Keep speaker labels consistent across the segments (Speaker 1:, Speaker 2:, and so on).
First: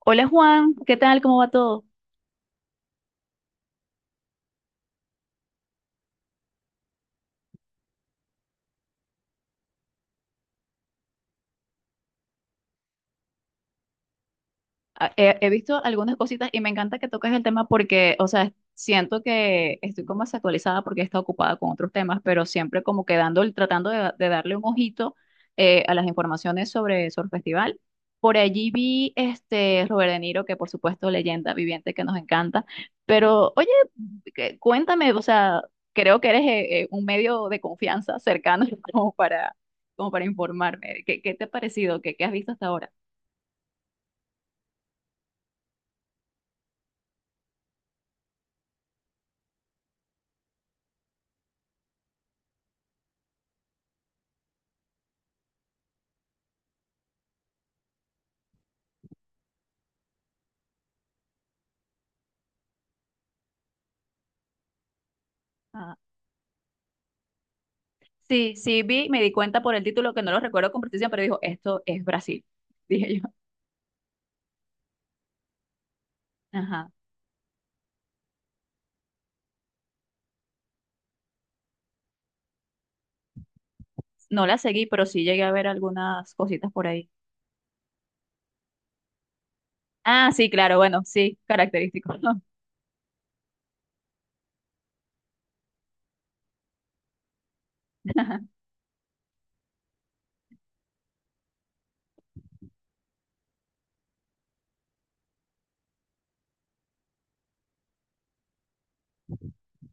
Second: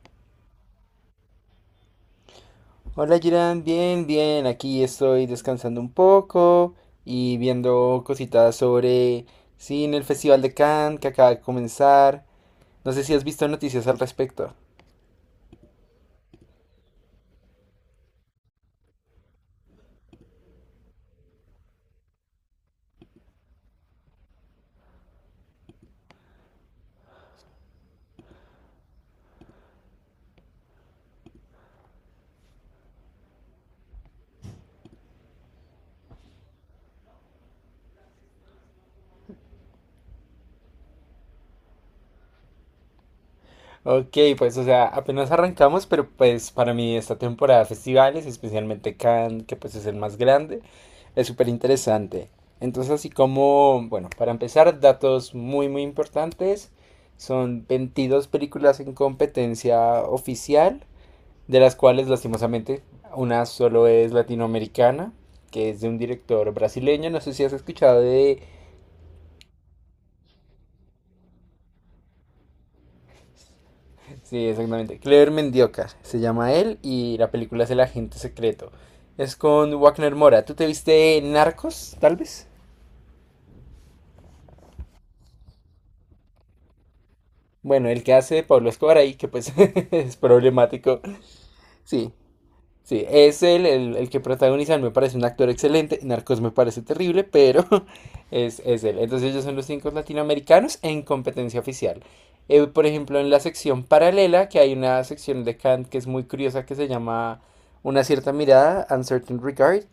Speaker 1: Hola Juan, ¿qué tal? ¿Cómo va todo?
Speaker 2: Hola Jiran, bien, bien, aquí estoy descansando un poco y viendo cositas sobre, sí, en el Festival de Cannes que acaba de comenzar. No sé si has visto noticias al respecto.
Speaker 1: He visto algunas cositas y me encanta que toques el tema porque, o sea, siento que estoy como desactualizada porque he estado ocupada con otros temas, pero siempre como que tratando de darle un ojito a las informaciones sobre Surf Festival. Por allí vi este Robert De Niro, que por supuesto leyenda viviente que nos encanta, pero oye, cuéntame, o sea, creo que eres un medio de confianza cercano como para, como para informarme. ¿Qué, qué te ha parecido? ¿Qué, qué has visto hasta ahora?
Speaker 2: Ok, pues o sea, apenas arrancamos, pero pues para mí esta temporada de festivales, especialmente Cannes, que pues es el más grande, es súper interesante. Entonces, así como, bueno, para empezar, datos muy, muy importantes. Son 22 películas en competencia oficial de las cuales lastimosamente una solo es latinoamericana, que es de un director brasileño, no sé si has escuchado de...
Speaker 1: Sí, sí vi, me di cuenta por el título que no lo recuerdo con precisión, pero dijo, esto es Brasil, dije yo.
Speaker 2: Sí, exactamente, Clever Mendioca, se llama él,
Speaker 1: Ajá.
Speaker 2: y la película es El Agente Secreto. Es con Wagner Moura. ¿Tú te viste Narcos, tal vez?
Speaker 1: No la seguí, pero sí llegué a ver algunas cositas por ahí.
Speaker 2: Bueno, el que hace Pablo Escobar ahí, que pues es
Speaker 1: Ah, sí, claro,
Speaker 2: problemático.
Speaker 1: bueno, sí,
Speaker 2: Sí,
Speaker 1: característico.
Speaker 2: sí, es él el que protagoniza, me parece un actor excelente, Narcos me parece terrible, pero es él. Entonces ellos son los cinco latinoamericanos en competencia oficial. Por ejemplo, en la sección paralela, que hay una sección de Kant que es muy curiosa, que se llama Una cierta mirada, Uncertain Regard.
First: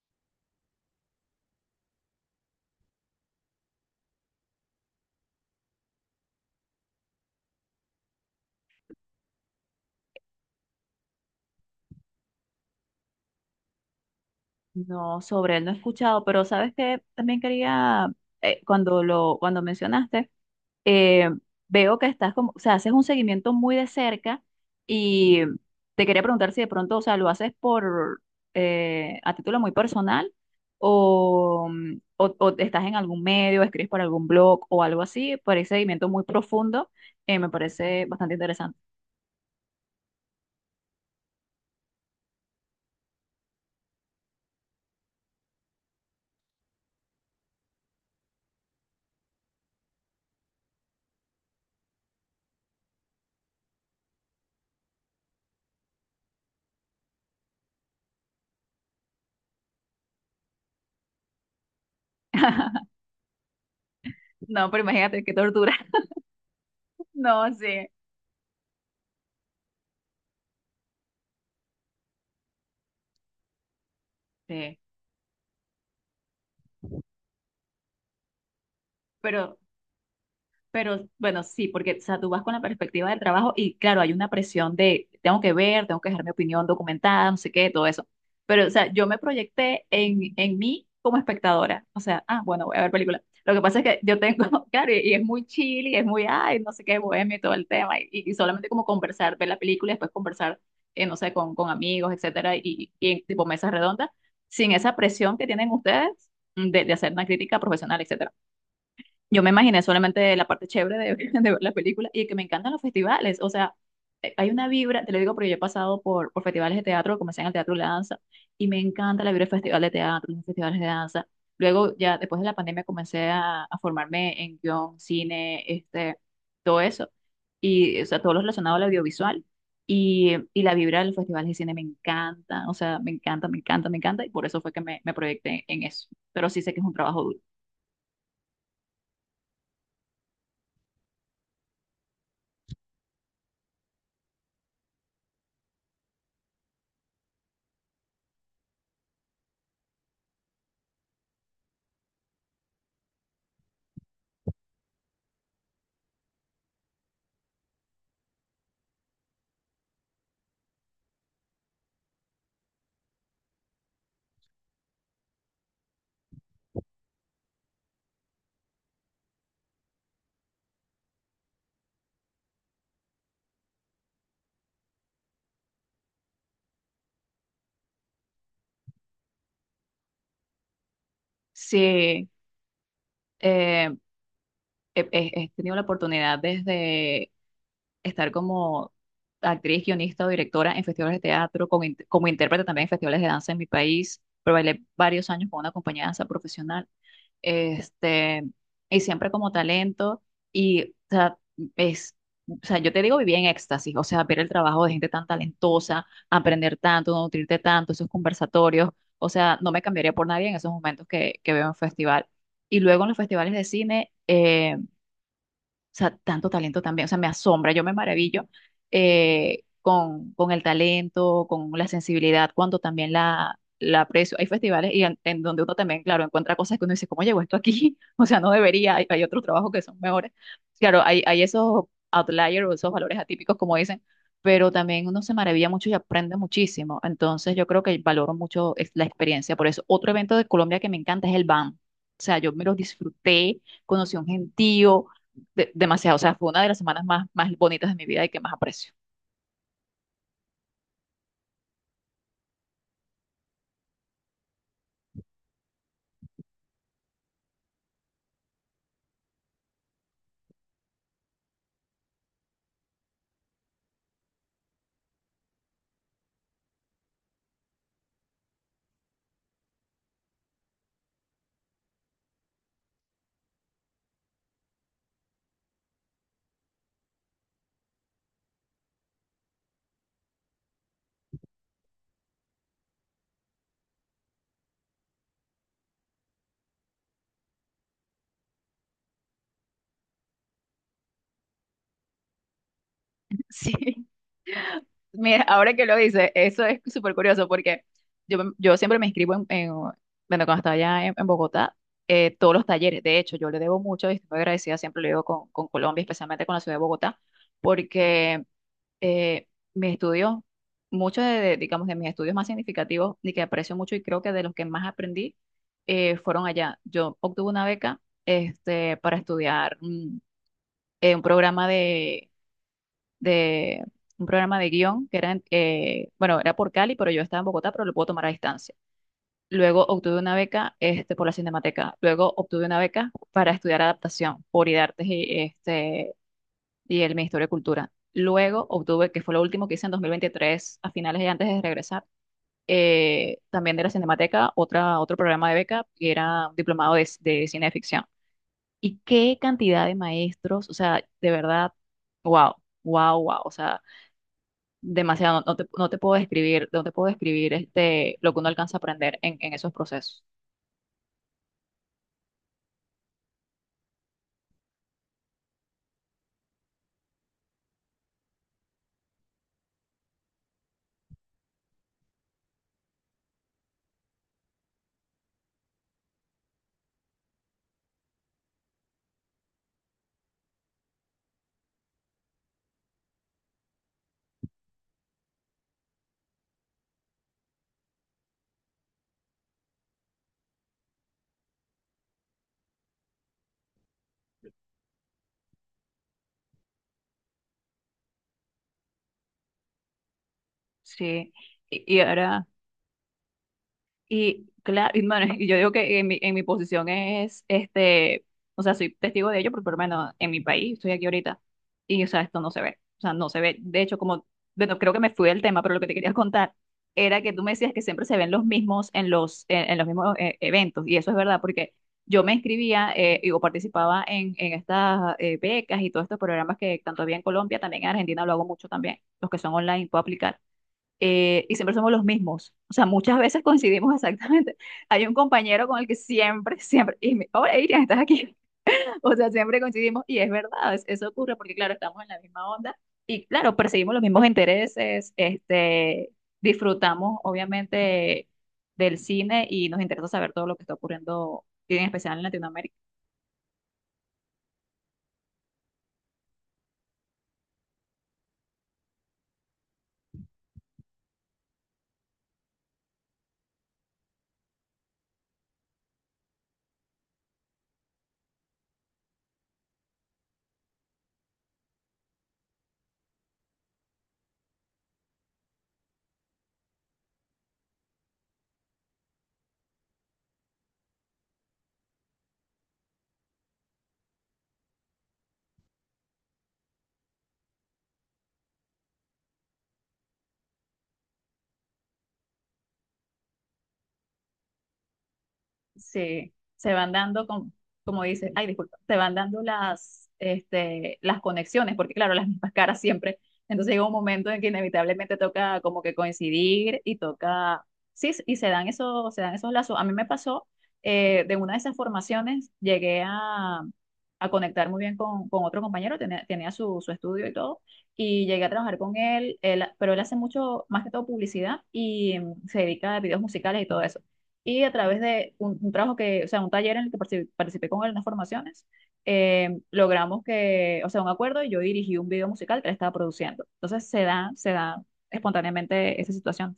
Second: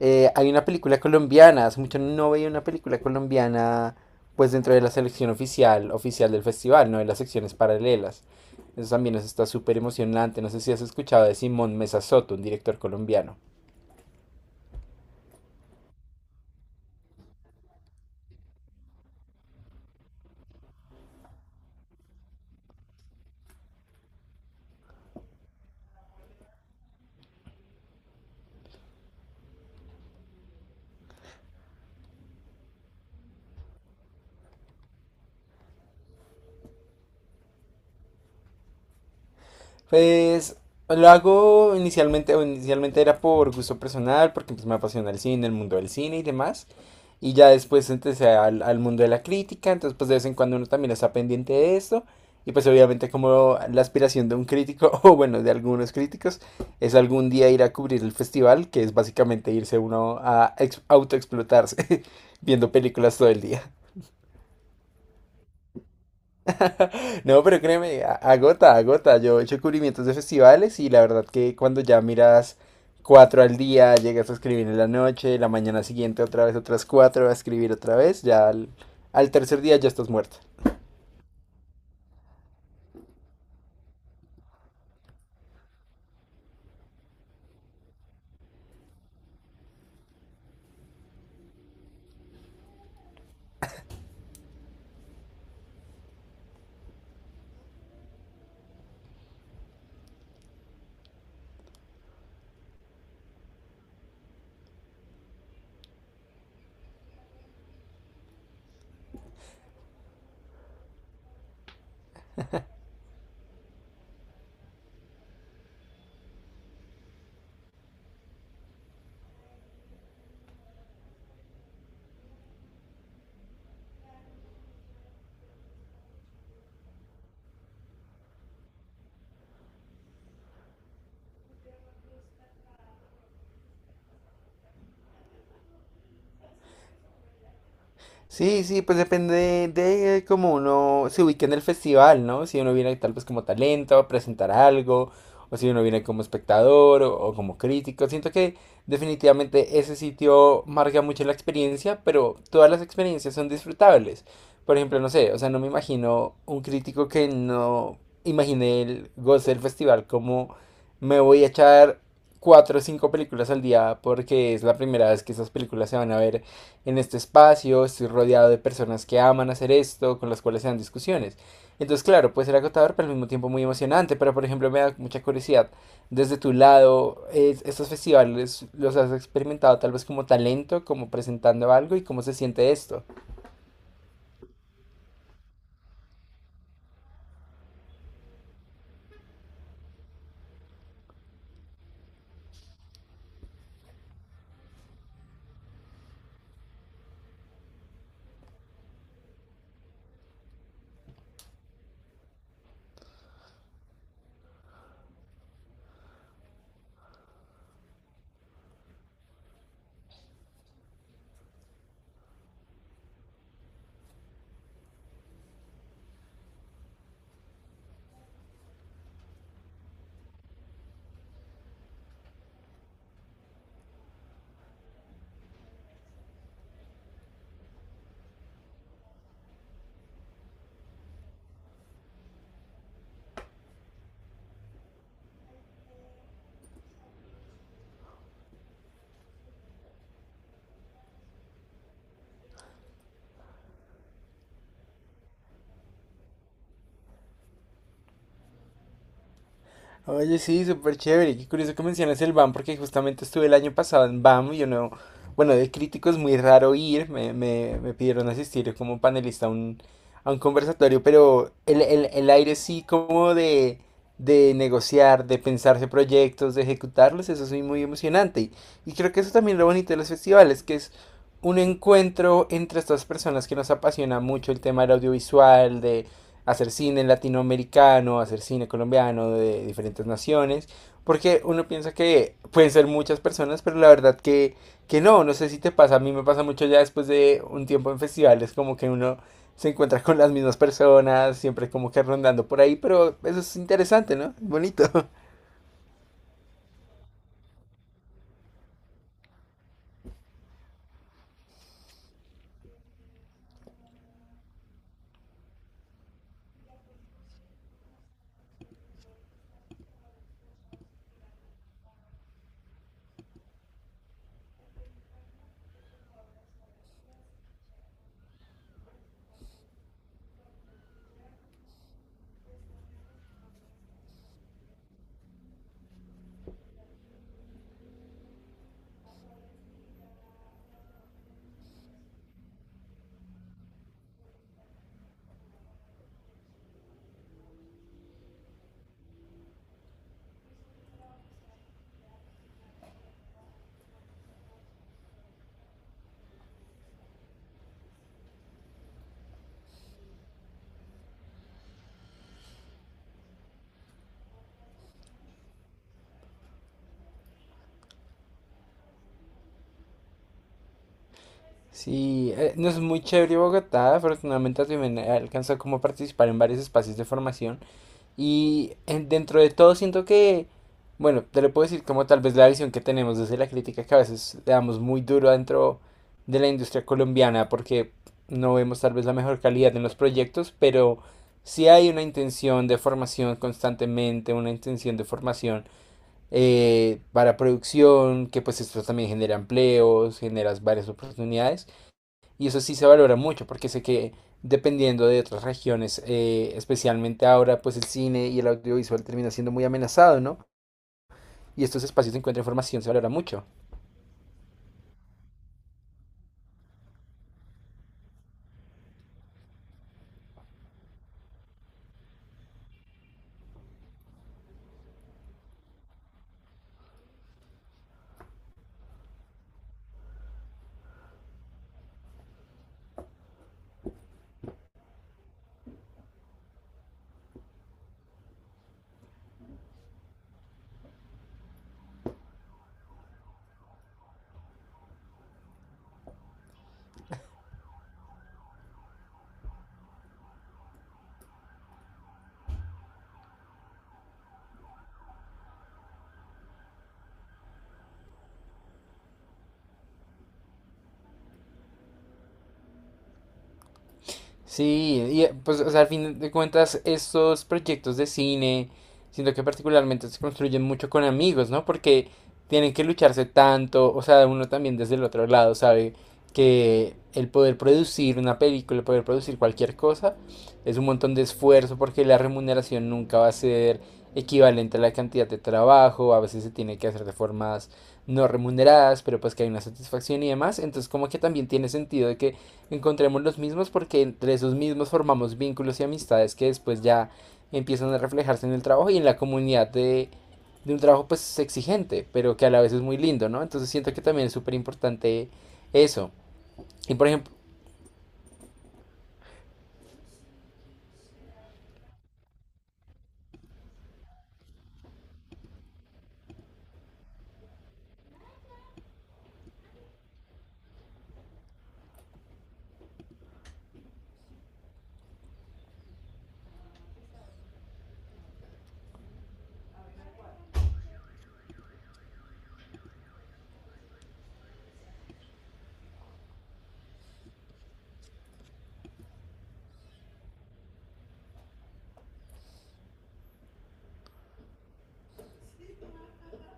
Speaker 2: Hay una película colombiana, hace mucho no veía una película colombiana, pues dentro de la selección oficial, oficial del festival, no de las secciones paralelas. Eso también nos está súper emocionante. No sé si has escuchado de Simón Mesa Soto, un director colombiano.
Speaker 1: No, sobre él no he escuchado, pero sabes que también quería, cuando lo, cuando mencionaste, eh, veo que estás como, o sea, haces un seguimiento muy de cerca y te quería preguntar si de pronto, o sea, lo haces por, a título muy personal o, o estás en algún medio, escribes para algún blog o algo así, por ese seguimiento muy profundo. Eh, me parece bastante interesante.
Speaker 2: Pues lo hago inicialmente, o inicialmente era por gusto personal, porque pues, me apasiona el cine, el mundo del cine y demás. Y ya después empecé al mundo de la crítica, entonces pues de vez en cuando uno también está pendiente de esto. Y pues obviamente como la aspiración de un crítico, o bueno, de algunos críticos, es algún día ir a cubrir el festival, que es básicamente irse uno a autoexplotarse viendo películas todo el día.
Speaker 1: No, pero imagínate qué tortura. No,
Speaker 2: No, pero
Speaker 1: sí,
Speaker 2: créeme, agota, agota. Yo he hecho cubrimientos de festivales y la verdad que cuando ya miras cuatro al día, llegas a escribir
Speaker 1: sí,
Speaker 2: en la noche, la mañana siguiente otra vez otras cuatro, a escribir otra vez, ya al, al
Speaker 1: pero...
Speaker 2: tercer día ya estás muerto.
Speaker 1: Pero bueno, sí, porque o sea, tú vas con la perspectiva del trabajo y claro, hay una presión de tengo que ver, tengo que dejar mi opinión documentada, no sé qué, todo eso. Pero, o sea, yo me proyecté en mí como espectadora. O sea, ah, bueno, voy a ver película. Lo que pasa es que yo tengo, claro, y es muy chill y es muy, ay, no sé qué, bohemio y todo el tema. Y solamente como conversar, ver la película y después conversar, no sé, con amigos, etcétera, y en tipo mesas redondas, sin esa presión que tienen ustedes de hacer una crítica profesional, etcétera. Yo me imaginé solamente la parte chévere de, de ver la película y que me encantan los festivales. O sea, hay una vibra, te lo digo porque yo he pasado por festivales de teatro, comencé en el teatro de la danza y me encanta la vibra del festival de teatro, los festivales de danza. Luego, ya después de la pandemia, comencé a formarme en guión, cine, este, todo eso. Y, o sea, todo lo relacionado al audiovisual. Y la vibra de los festivales de cine me encanta, o sea, me encanta, me encanta, me encanta, y por eso fue que me proyecté en eso. Pero sí sé que es un trabajo duro.
Speaker 2: Sí, sí, pues depende de cómo uno se ubique en el festival, ¿no? Si uno viene tal vez como talento a presentar algo, o si uno viene como espectador o como crítico. Siento que definitivamente ese sitio marca mucho la experiencia, pero todas las experiencias son disfrutables. Por ejemplo, no sé, o sea, no me imagino un crítico que no imagine el goce del festival como me voy a echar cuatro o cinco películas al día porque es la primera vez que esas películas se van a ver en este espacio, estoy rodeado de personas que aman hacer esto, con las cuales se dan discusiones. Entonces, claro, puede ser agotador, pero al mismo tiempo muy emocionante. Pero, por ejemplo, me da mucha curiosidad. Desde tu lado, ¿estos festivales los has experimentado tal vez como talento, como presentando algo y cómo
Speaker 1: Sí,
Speaker 2: se siente esto?
Speaker 1: eh, he tenido la oportunidad desde estar como actriz, guionista o directora en festivales de teatro, como, como intérprete también en festivales de danza en mi país, pero bailé varios años con una compañía de danza profesional, este, y siempre como talento, y o sea, es, o sea, yo te digo, viví en éxtasis, o sea, ver el trabajo de gente tan talentosa, aprender tanto, no nutrirte tanto, esos conversatorios, o sea, no me cambiaría por nadie en esos momentos que veo en festival. Y luego en los festivales de cine, o sea, tanto talento también, o sea, me asombra, yo me maravillo con el talento, con la sensibilidad, cuando también la aprecio. Hay festivales y en donde uno también, claro, encuentra cosas que uno dice, ¿cómo llegó esto aquí? O sea, no debería, hay otros trabajos que son mejores. Claro, hay esos outliers o esos valores atípicos, como dicen, pero también uno se maravilla mucho y aprende muchísimo. Entonces, yo creo que valoro mucho es la experiencia. Por eso, otro evento de Colombia que me encanta es el BAM. O sea, yo me los disfruté, conocí a un gentío, demasiado. O sea, fue una de las semanas más, más bonitas de mi vida y que más aprecio.
Speaker 2: Oye, sí, súper chévere. Qué curioso que mencionas el BAM, porque justamente estuve el año pasado en BAM y yo no. Bueno, de crítico es muy raro ir. Me pidieron asistir como panelista a un conversatorio, pero el aire sí, como de negociar, de pensarse proyectos, de ejecutarlos, eso es muy, muy emocionante. Y creo que eso también es lo bonito de los festivales, que es un encuentro entre estas personas que nos apasiona mucho el tema del audiovisual, hacer cine latinoamericano, hacer cine colombiano de diferentes naciones, porque uno piensa que pueden ser muchas personas, pero la verdad que no, no sé si te pasa, a mí me pasa mucho ya después de un tiempo en festivales, como que uno se encuentra con las mismas personas, siempre como que rondando por ahí, pero eso es
Speaker 1: Sí,
Speaker 2: interesante, ¿no? Bonito.
Speaker 1: mira, ahora que lo dices, eso es súper curioso porque yo, yo siempre me inscribo en, bueno, cuando estaba allá en Bogotá, todos los talleres. De hecho, yo le debo mucho y estoy agradecida, siempre lo digo con Colombia, especialmente con la ciudad de Bogotá, porque eh, mis estudios, muchos de, digamos, de mis estudios más significativos y que aprecio mucho y creo que de los que más aprendí fueron allá. Yo obtuve una beca este, para estudiar. Un programa de, de- un programa de guión que era, bueno, era por Cali, pero yo estaba en Bogotá, pero lo puedo tomar a distancia. Luego obtuve una beca este, por la Cinemateca. Luego obtuve una beca para estudiar adaptación por IDARTES y, este, y el Ministerio de Cultura. Luego obtuve, que fue lo último que hice en 2023, a finales y antes de regresar, también de la Cinemateca, otra, otro programa de beca, que era un diplomado de cineficción y qué cantidad de maestros, o sea, de verdad, wow, wow, wow, o sea, demasiado, no, no te, no te puedo describir, no te puedo describir este, lo que uno alcanza a aprender en esos procesos.
Speaker 2: Sí, no es muy chévere Bogotá, afortunadamente también he alcanzado como a participar en varios espacios de formación. Dentro de todo siento que, bueno, te lo puedo decir como tal vez la visión que tenemos desde la crítica que a veces le damos muy duro dentro de la industria colombiana porque no vemos tal vez la mejor calidad en los proyectos, pero sí hay una intención de formación constantemente, una intención de formación para producción, que pues esto también genera empleos, genera varias oportunidades. Y eso sí se valora mucho porque sé que dependiendo de otras regiones, especialmente ahora, pues el cine y el audiovisual termina siendo muy amenazado, ¿no?
Speaker 1: Sí,
Speaker 2: Y estos
Speaker 1: y
Speaker 2: espacios de encuentro de
Speaker 1: ahora...
Speaker 2: información se valora mucho.
Speaker 1: Y claro, y, bueno, y yo digo que en mi posición es, este, o sea, soy testigo de ello, pero por lo menos en mi país, estoy aquí ahorita, y o sea, esto no se ve, o sea, no se ve. De hecho, como, bueno, creo que me fui del tema, pero lo que te quería contar era que tú me decías que siempre se ven los mismos en los mismos eventos, y eso es verdad, porque yo me inscribía y, o participaba en estas becas y todos estos programas que tanto había en Colombia, también en Argentina lo hago mucho también, los que son online, puedo aplicar. Eh, y siempre somos los mismos. O sea, muchas veces coincidimos exactamente. Hay un compañero con el que siempre, siempre, y me, hola Irian, estás aquí. O sea, siempre coincidimos y es verdad, eso ocurre porque, claro, estamos en la misma onda y, claro, perseguimos los mismos intereses, este, disfrutamos, obviamente, del cine y nos interesa saber todo lo que está ocurriendo, y en especial en Latinoamérica.
Speaker 2: Sí, y pues o sea, al fin de cuentas estos proyectos de cine, siento que particularmente se construyen mucho con amigos, ¿no? Porque tienen que lucharse tanto, o sea, uno también desde el otro lado sabe que el poder producir una película, el poder producir cualquier cosa, es un montón de esfuerzo porque la remuneración nunca va a ser equivalente a la cantidad de trabajo, a veces se tiene que hacer de formas no remuneradas, pero pues que hay una satisfacción y demás, entonces como que también tiene sentido de que encontremos los mismos porque entre esos mismos formamos vínculos y amistades que después ya empiezan a reflejarse en el trabajo y en la comunidad de un trabajo pues exigente, pero que a la vez es muy lindo, ¿no? Entonces siento que también es súper importante eso.
Speaker 1: Se,
Speaker 2: Y por ejemplo,
Speaker 1: como dices, ay, disculpa, se van dando las, este, las conexiones, porque claro, las mismas caras siempre. Entonces llega un momento en que inevitablemente toca como que coincidir y toca, sí, y se dan esos lazos. A mí me pasó, de una de esas formaciones, llegué a conectar muy bien con otro compañero, tenía, tenía su, su estudio y todo. Y llegué a trabajar con él, pero él hace mucho, más que todo publicidad y se dedica a videos musicales y todo eso y a través de un trabajo que, o sea, un taller en el que participé, participé con él en las formaciones, logramos que, o sea, un acuerdo y yo dirigí un video musical que él estaba produciendo. Entonces se da espontáneamente esa situación.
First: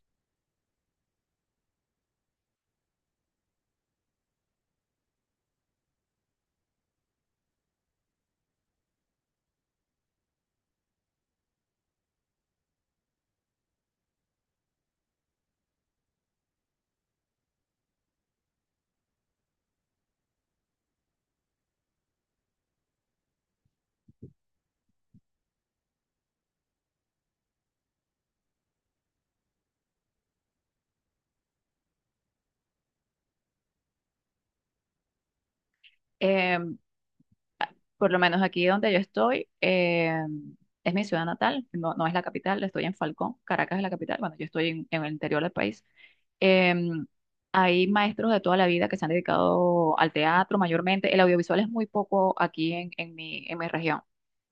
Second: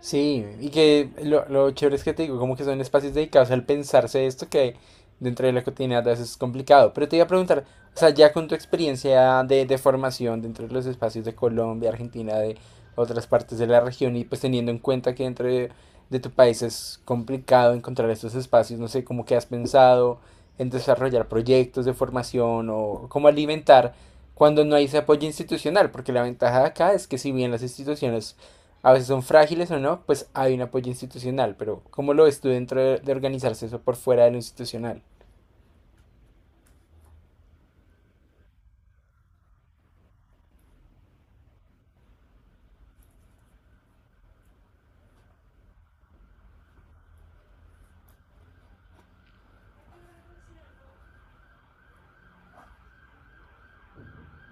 Speaker 2: sí, y que lo chévere es que te digo, como que son espacios dedicados al pensarse esto que dentro de la cotidianidad a veces es complicado. Pero te iba a preguntar, o sea, ya con tu experiencia de formación dentro de los espacios de Colombia, Argentina, de otras partes de la región, y pues teniendo en cuenta que dentro de tu país es complicado encontrar estos espacios, no sé, cómo que has pensado en desarrollar proyectos de formación o cómo alimentar cuando no hay ese apoyo institucional, porque la ventaja de acá es que si bien las instituciones a veces son frágiles o no, pues hay un apoyo institucional, pero ¿cómo lo ves tú dentro de organizarse eso por fuera de lo institucional?
Speaker 1: Eh, por lo menos aquí donde yo estoy, es mi ciudad natal, no, no es la capital, estoy en Falcón, Caracas es la capital, bueno, yo estoy en el interior del país. Em, hay maestros de toda la vida que se han dedicado al teatro mayormente. El audiovisual es muy poco aquí en mi región,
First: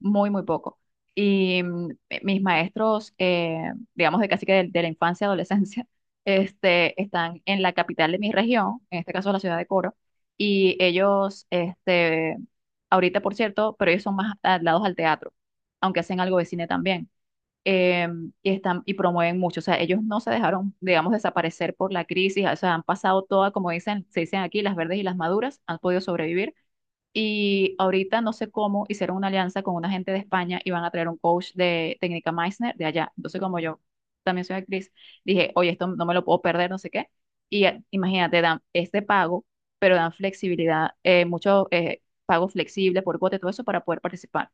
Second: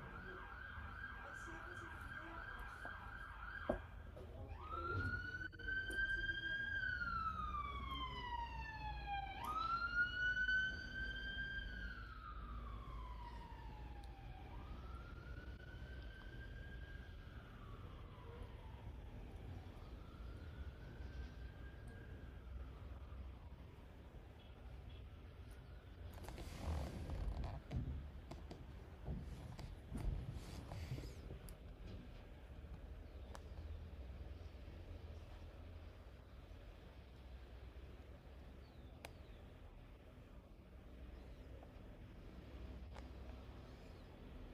Speaker 1: muy, muy poco. Y mis maestros, digamos de casi que de la infancia, adolescencia, este, están en la capital de mi región, en este caso la ciudad de Coro, y ellos, este, ahorita por cierto, pero ellos son más adaptados al teatro, aunque hacen algo de cine también. Eh, y están y promueven mucho. O sea, ellos no se dejaron, digamos, desaparecer por la crisis. O sea, han pasado todas, como dicen, se dicen aquí, las verdes y las maduras, han podido sobrevivir. Y ahorita no sé cómo hicieron una alianza con una gente de España y van a traer un coach de técnica Meissner de allá. Entonces, como yo también soy actriz, dije, oye, esto no me lo puedo perder, no sé qué. Y imagínate, dan este pago, pero dan flexibilidad, mucho pago flexible por cuota y todo eso para poder participar.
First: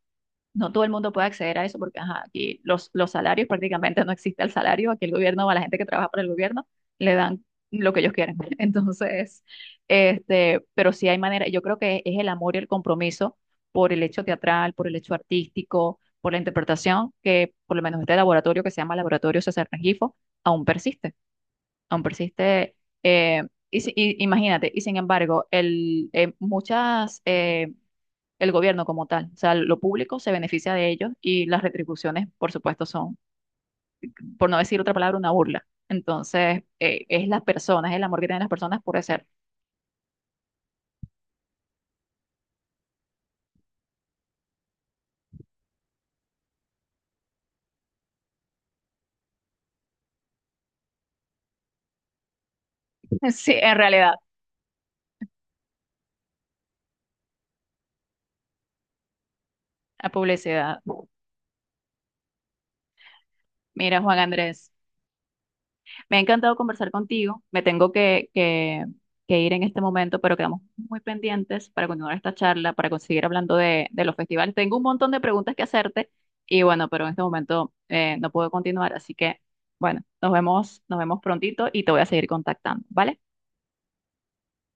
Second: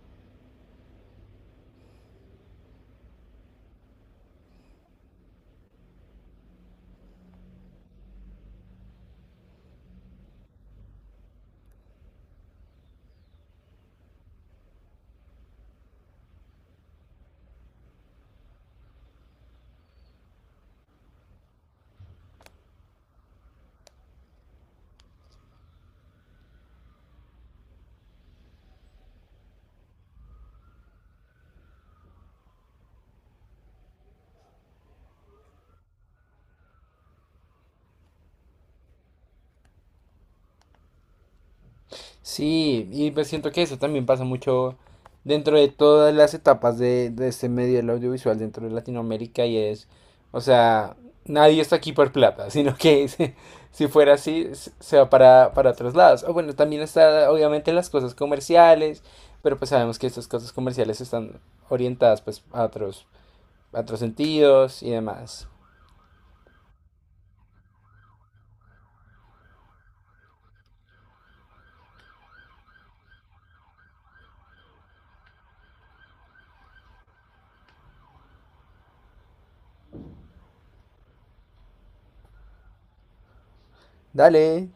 Speaker 1: No todo el mundo puede acceder a eso porque ajá, aquí los salarios prácticamente no existe el salario, aquí el gobierno a la gente que trabaja para el gobierno le dan lo que ellos quieren. Entonces, este, pero sí hay manera, yo creo que es el amor y el compromiso por el hecho teatral, por el hecho artístico, por la interpretación, que por lo menos este laboratorio que se llama Laboratorio César Rengifo, aún persiste, aún persiste. Eh, y, imagínate, y sin embargo, el, muchas... el gobierno como tal. O sea, lo público se beneficia de ellos y las retribuciones, por supuesto, son, por no decir otra palabra, una burla. Entonces, es las personas, el amor que tienen las personas por hacer,
Speaker 2: Sí, y pues siento que eso también pasa mucho dentro de todas las etapas de este medio del audiovisual dentro de Latinoamérica y es, o sea, nadie está aquí por plata, sino que
Speaker 1: sí, en
Speaker 2: si
Speaker 1: realidad,
Speaker 2: fuera así, se va para otros lados. O bueno, también está obviamente las cosas comerciales, pero pues sabemos que
Speaker 1: la
Speaker 2: estas cosas
Speaker 1: publicidad.
Speaker 2: comerciales están orientadas pues a
Speaker 1: Mira,
Speaker 2: otros
Speaker 1: Juan Andrés,
Speaker 2: sentidos y demás.
Speaker 1: me ha encantado conversar contigo. Me tengo que ir en este momento, pero quedamos muy pendientes para continuar esta charla, para seguir hablando de los festivales. Tengo un montón de preguntas que hacerte y bueno, pero en este momento no puedo continuar, así que bueno, nos vemos prontito y te voy a seguir contactando, ¿vale?
Speaker 2: Dale.